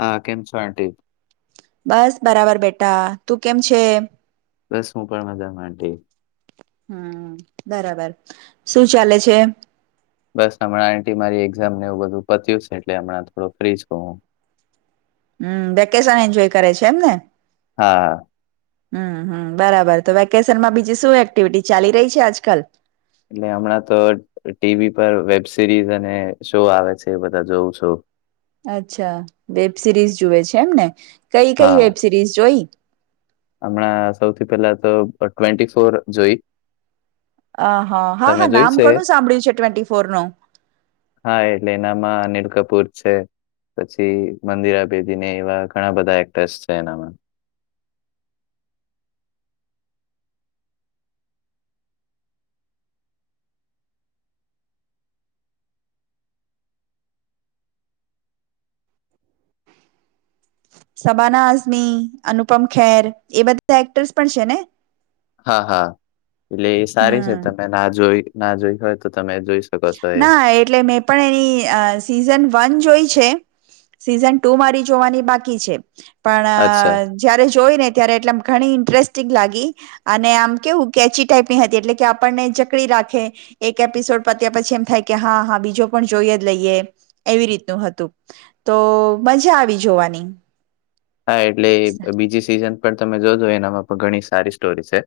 હા કેમછો આન્ટી. બસ બરાબર બેટા, તું કેમ છે. બસ હું પણ મજા માં આન્ટી. હમ્મ.. બરાબર શું ચાલે છે? બસ હમણાં આન્ટી મારી એક્ઝામ નેએવું બધું પત્યું છે એટલે હમણાં થોડું ફ્રી છું હું. હમ્મ વેકેશન એન્જોય કરે છે એમ ને. હા હમ્મ હમ્મ બરાબર તો વેકેશનમાં બીજી શું એક્ટિવિટી ચાલી રહી છે આજકાલ? એટલે હમણાં તો ટીવી પર વેબ સિરીઝ અને શો આવે છે એ બધા જોઉં છું અચ્છા વેબ સિરીઝ જુએ છે એમ ને કઈ કઈ હા વેબ સિરીઝ જોઈ? હમણાં સૌથી પહેલા તો ટ્વેન્ટી ફોર જોઈ. અં આ હા હા તમે જોઈ નામ છે ઘણું સાંભળ્યું છે ટ્વેન્ટી ફોર નું. હા એટલે એનામાં અનિલ કપૂર છે. પછી મંદિરા બેદી ને એવા ઘણા બધા એક્ટર્સ છે એનામાં. સબાના આઝમી, અનુપમ ખેર એ બધા એક્ટર્સ પણ છે ને? હા હા એટલે એ સારી છે હમ તમે ના જોઈ ના જોઈ હોય તો તમે જોઈ શકો. છો એ ના એટલે મેં પણ એની અ સિઝન વન જોઈ છે. સીઝન ટુ મારી જોવાની બાકી છે પણ અચ્છા અં જયારે જોઈ ને ત્યારે એટલે એમ ઘણી ઇન્ટરેસ્ટિંગ લાગી. અને આમ કેવું કેચી ટાઈપની હતી એટલે કે આપણને જકડી રાખે એક એપિસોડ. પત્યા પછી એમ થાય કે હા હા બીજો પણ જોઈએ જ લઈએ એવી રીતનું હતું. તો મજા આવી જોવાની. હા એટલે બીજી સિઝન પણ તમે જોજો એનામાં પણ ઘણી સારી સ્ટોરી છે.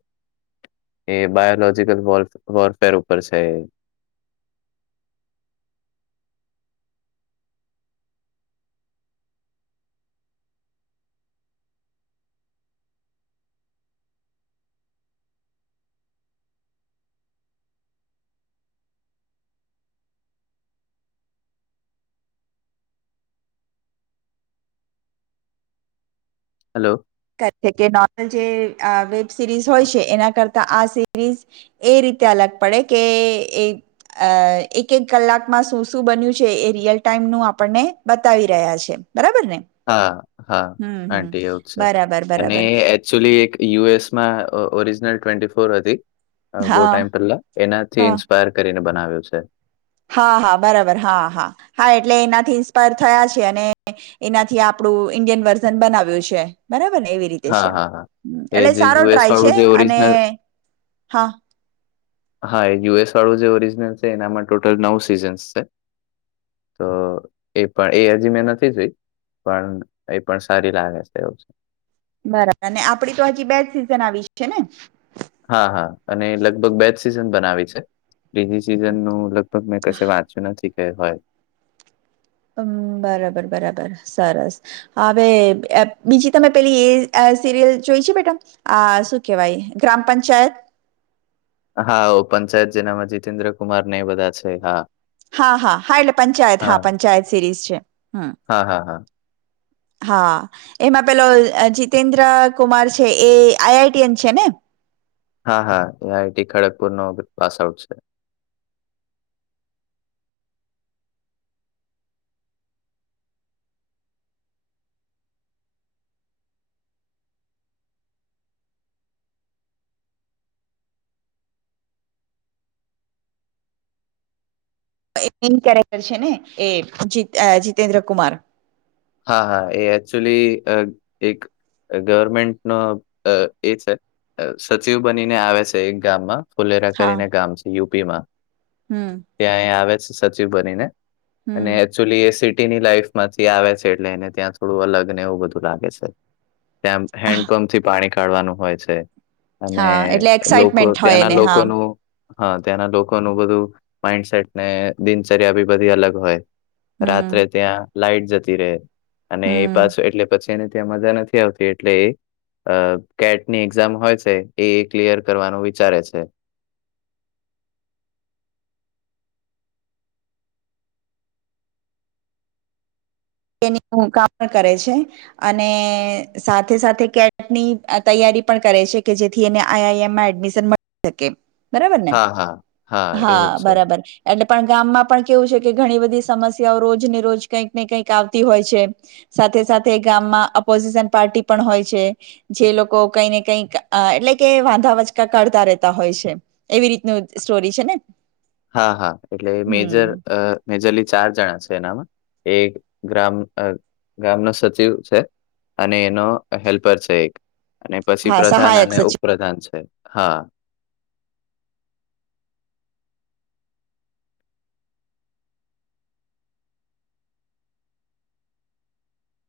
એ બાયોલોજીકલ વોરપેર ઉપર છે એ. હેલો ઘટે કે નોર્મલ જે અ વેબ સિરીઝ હોય છે એના કરતા આ સિરીઝ. એ રીતે અલગ પડે કે એ અ એક એક કલાકમાં શું શું બન્યું છે એ રિયલ ટાઈમનું આપણને બતાવી રહ્યા છે બરાબર ને હા હા હમ હમ આંટી એવું જ છે બરાબર અને બરાબર એ એકચુલી એક યુ એસમાં ઓરિજનલ ટ્વેન્ટી ફોર હતી અ બહુ હા ટાઈમ પેલા એનાથી હા ઇન્સ્પાયર કરીને બનાવ્યું છે હા હા બરાબર હા હા હા એટલે એનાથી ઇન્સ્પાયર થયા છે અને એનાથી આપણું ઈન્ડિયન વર્ઝન બનાવ્યું છે બરાબરને એવી એ રીતે હા, છે હા, હા. એ એટલે જે સારો યુએસ ટ્રાય વાળું છે જે અને ઓરિજિનલ હા હા એ યુ એસ વાળું જે ઓરિજનલ છે એનામાં ટોટલ નવ સીઝન્સ છે તો એ પણ એ હજી મેં નથી જોઈ પણ એ પણ સારી લાગે છે એવું છે બરાબર ને આપણી તો હજી બે જ સિઝન આવી છે ને હા હા અને લગભગ બે જ સિઝન બનાવી છે બીજી સિઝન નું લગભગ મેં કશે વાત જ નથી કે હોય હમ્મ બરાબર બરાબર સરસ હાવે બીજી તમે પેલી એ અ સિરિયલ જોઈ છે બેટા આ શું કેવાય ગ્રામ પંચાયત હા ઓ પંચાયત જેનામાં જીતેન્દ્રકુમારને એ બધા છે હા હા હા હા એટલે પંચાયત હા પંચાયત સિરીઝ છે હમ્મ હા, હા, હા. હા એમાં પેલો જતેેન્દ્રકુમાર છે એ આઈ આઈ ટી એન છે ને હા હા એ આઈ ટી ખડગપુરનો પાસ આઉટ છે એ મેઈન કેરેક્ટર છે ને એ જિતેન્દ્ર જીતેેન્દ્રકુમાર હા હા એ એકક્ચુલી અ એક અ ગવર્મેન્ટનો અ એ છે સચિવ બનીને આવે છે એક ગામમાં ફુલેરા કરીને ગામ છે યુપીમાં હમ્મ ત્યાં એ આવે છે સચિવ બનીને અને હમ એકચુલી એ સિટીની લાઈફ માંથી આવે છે એટલે એને ત્યાં થોડું અલગને એવું બધું લાગે છે ત્યા હેન્ડપંપ થી પાણી કાઢવાનું હોય છે અને હા એટલે લોકો એક્સાઈટમેન્ટ હોય ત્યાંના એને હા લોકોનું હા ત્યાંના લોકોનું બધું માઈન્ડસેટને દિનચર્યા બી બધી અલગ હોય હમ રાત્રે ત્યાં લાઈટ જતી રહે અને એ હમ પાછો એટલે પછી તેને ત્યાં મજા નથી આવતી એટલે એ અ કેટની એક્ઝામ હોય છે એ ક્લિયર કરવાનું વિચારે છે તેની [inaudible] કામ પણ [inaudible] કરે છે અને સાથે સાથે કેટની તૈયારી કરે છે કે જે થી એને આઇ આઇ એમ માં એડમિશન મળી શકે બરાબર ને હા હા હા એવું જ છે. બરાબર એટલે પણ ગામમાં પણ કેવું છે કે ઘણી બધી સમસ્યાઓ રોજ ને રોજ કંઈક ને કઈક આવતી હોય છે સાથે સાથે ગામમાં ઓપોઝિશન પાર્ટી પણ હોય છે જે લોકો કઈ ને કંઈક એટલે કે વાંધા વચકા કાઢતા રહેતા હોય છે એવી રીતનું સ્ટોરી છે ને હા હા એટલે મેજર હમ અ મેજરલી ચાર જણા છે એનામાં એક ગ્રામ ગામનો સચિવ છે અને એનો હેલ્પર છે એક અને પછી હા પ્રધાન સહાયક અને સચિવ ઉપપ્રધાન છે હા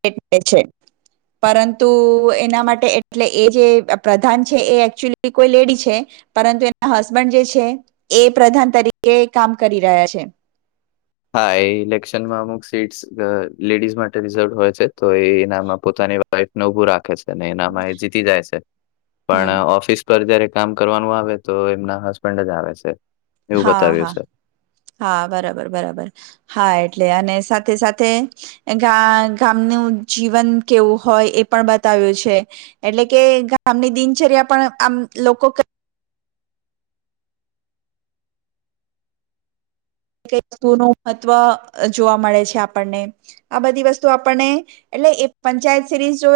એક બે છે પરંતુ, એના માટે એટલે એ જે પ્રધાન છે, એ એકચુલી કોઈ લેડી છે. પરંતુ એમના હસબન્ડ જે છે, એ પ્રધાન તરીકે કામ કરી રહ્યા છે. હા, એ ઇલેક્શન માં અમુક સીટ્સ અ.. લેડીસ માટેની જરૂર હોય છે, તો એ એનામાં પોતાની વાઈફને ઉભું રાખે છે. અને એનામાં એ જીતી જાય છે, પણ હમ ઓફિસ પર જયારે કામ કરવાનું આવે, તો એમના હસબન્ડ જ આવે છે. એવું હા.. બતાવ્યું હા.. છે. હા, બરાબર-બરાબર હા, એટલે અને સાથે-સાથે ગા, ગામનું જીવન કેવું હોય, એ પણ બતાવ્યું છે. એટલે કે ગામની દિનચર્યા પણ આમ લોકો કઈ જૂનું મહત્વ જોવા મળે છે આપણને, આ બધી વસ્તુ આપણને એટલે એ પંચાયત સિરીઝ જો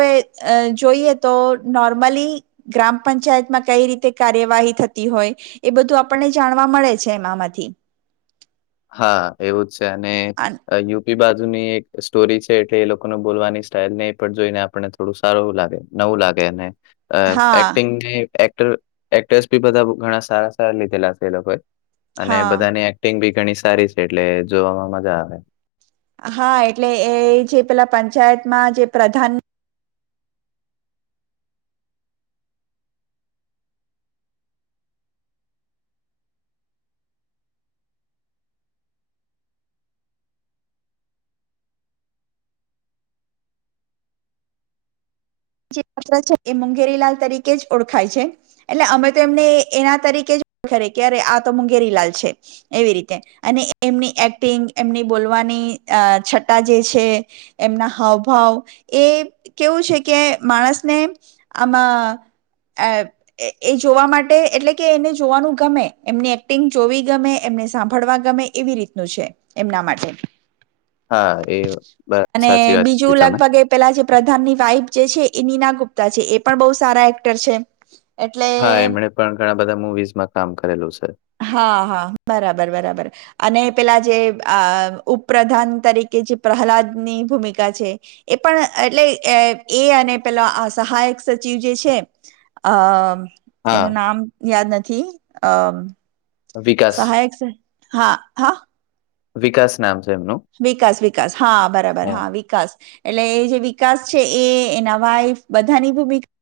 જોઈએ, તો નોર્મલી ગ્રામ પંચાયતમાં કઈ રીતે કાર્યવાહી થતી હોય. એ બધું આપણને જાણવા મળે છે, એમ આમાંથી હા, એવું જ છે અને યુ યુપી બાજુની એક સ્ટોરી છે, તે એ લોકોને બોલવાની સ્ટાઈલને પણ જોઈને આપણને થોડું સારું લાગે. નવું લાગે એને અ.. હા એક્ટિંગ જે એક્ટ્રે, એક્ટ્રેસ બી બધા ઘણા સારા-સારા લીધેલા છે, એ લોકોએ અને હા બધાની એક્ટિંગ બી ઘણી સારી છે એટલે જોવામાં મજા આવે. હા, એટલે એ જે પેલા પંચાયતમાં જે પ્રધાન જે મુગલ છે, એ મુંગેરીલાલ તરીકે જ ઓળખાય છે. એટલે અમે તો એમને એના તરીકે જ ઓરખીએ, કે અરે આ તો મુુંગેરીલાલ છે. એવી રીતે અને એમની એક્ટિંગ એમની બોલવાની અ છટ્ટા જે છે. એમના હાવભાવ એ કેવું છે. કે માણસને આમાં અ એ જોવા માટે એટલે કે એને જોવાનું ગમે એમની એક્ટિંગ જોવી ગમે, એમને સાંભળવા ગમે એવી રીતનું છે, એમના માટે હા, એ બરા સાચી અને વાત બીજું કીધી તમે લગભગ એ પેલા જે પ્રધાન ની વાઈફ જે છે, એ નીના ગુપ્તા છે, એ પણ બહુ સારા એક્ટર છે. એટલે હા, એમણે પણ ઘણા બધા મુવીઝમાં કામ કરેલું છે. હા.. હા, બરાબર-બરાબર અને પેલા જે આ ઉપપ્રધાન તરીકે જે પ્રહલાદની ભૂમિકા છે. એ પણ એટલે અ.. એ અને પેલા અ સહાયક સચિવ જે છે, આ એનું હા, નામ યાદ નથી, અ.. વિકાસ સહાયક સ, હા.. હા વિકાસ નામ છે એમનું વિકાસ-વિકાસ હા, બરાબર હા, વિકાસ એટલે એ જે વિકાસ છે, એ એના વાઈફ બધાની ભૂમિકા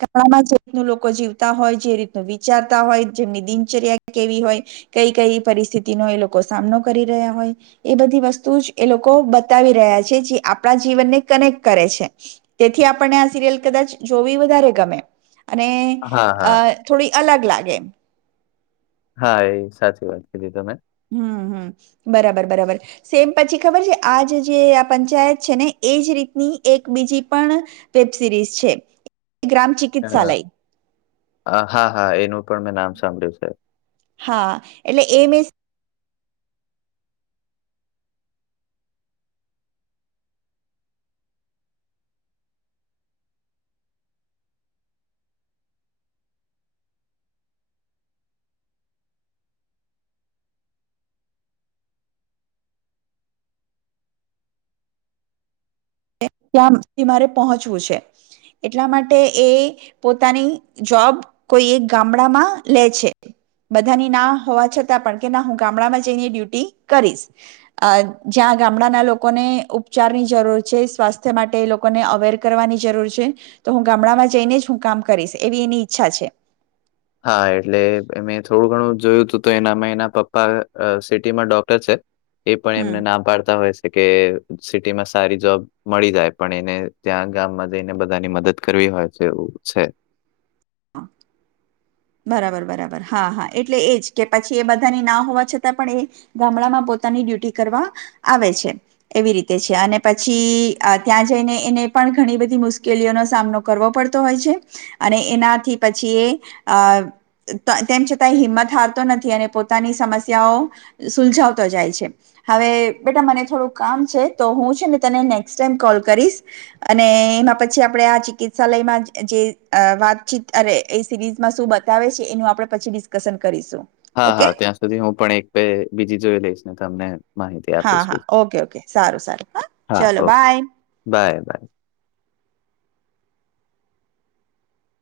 ગામડામાં જે રીતનું લોકો જીવતા હોય, જે રીતનું વિચારતા હોય, જેમની દિનચર્યા કેવી હોય કઈ- કઈ પરિસ્થિતિ હોય, એ લોકો સામનો કરી રહ્યા હોય. એ બધી વસ્તુ જ એ લોકો બતાવી રહ્યા છે, જે આપણા જીવનને કનેક્ટ કરે છે. તેથી આપણને આ સિરિયલ કદાચ જોવી વધારે ગમે અને હા, અ હા. થોડી અલગ લાગે હા, એ સાચી વાત કીધી તમે હમ.. હમ, બરાબર-બરાબર સેમ પછી ખબર છે આજ જે આ પંચાયત છે ને એજ રીતની એક બીજી પણ વેબ સિરીઝ છે ગ્રામ ચી હ હા હા એનું પણ મેં નામ સાંભળ્યું છે. હા એટલે એ મેં ત્યાં મારે પહોંચવું છે એટલા માટે એ પોતાની જોબ કોઈ એક ગામડામાં લે છે. બધાની ના હોવા છતાં પણ કે ના હું ગામડામાં જઈને ડ્યુટી કરીશ. અ જ્યાં ગામડાના લોકોને ઉપચાર ની જરૂર છે સ્વાસ્થ્ય માટે એ લોકોને અવેર કરવાની જરૂર છે. તો હું ગામડામાં જઈને જ હું કામ કરીશ એવી એની ઈચ્છા છે. હા એટલે મે થોડું ઘણું જોયું હતું તો એનામાં એના પપ્પા સિટીમાં ડોક્ટર છે. એ પણ હમ એમને ના પાડતા હોય છે કે સિટીમાં સારી જોબ મળી જાય પણ એને ત્યાં ગામમાં જઈને બધાની મદદ કરવી હોય છે તેવું છે. બરાબર, બરાબર, હા, હા એટલે એજ કે પછી એ બધાની ના હોવા છતાં પણ એ ગામડા માં પોતાની ડ્યુટી કરવા આવે છે. એવી રીતે છે અને પછી ત્યાં જઈને એને પણ ઘણી બધી મુશ્કેલીઓનો સામનો કરવો પડતો હોય છે અને એનાથી પછી એ આ તેમ છતાંય હિંમત હારતો નથી અને પોતાની સમસ્યાઓ સુલજાવતો જાય છે. હવે બેટા મને થોડુંક કામ છે તો હું છે ને તને નેક્સ્ટ ટાઈમ કોલ કરીશ. અને એમાં પછી આપણે આ ચિકિત્સાલયમાં જે વાતચીત અરે એ સિરીઝમાં શું બતાવે છે એનું આપડે પછી ડિસ્કશન કરીશું. હા, ઓકે હા ત્યાં સુધી હું પણ એક બે બીજી જોઈ લઈશ ને તમને માહિતી હા, આપીશ હા, પછી. ઓકે, ઓકે, સારું સારું, હા ચલો, બાય. Bye by.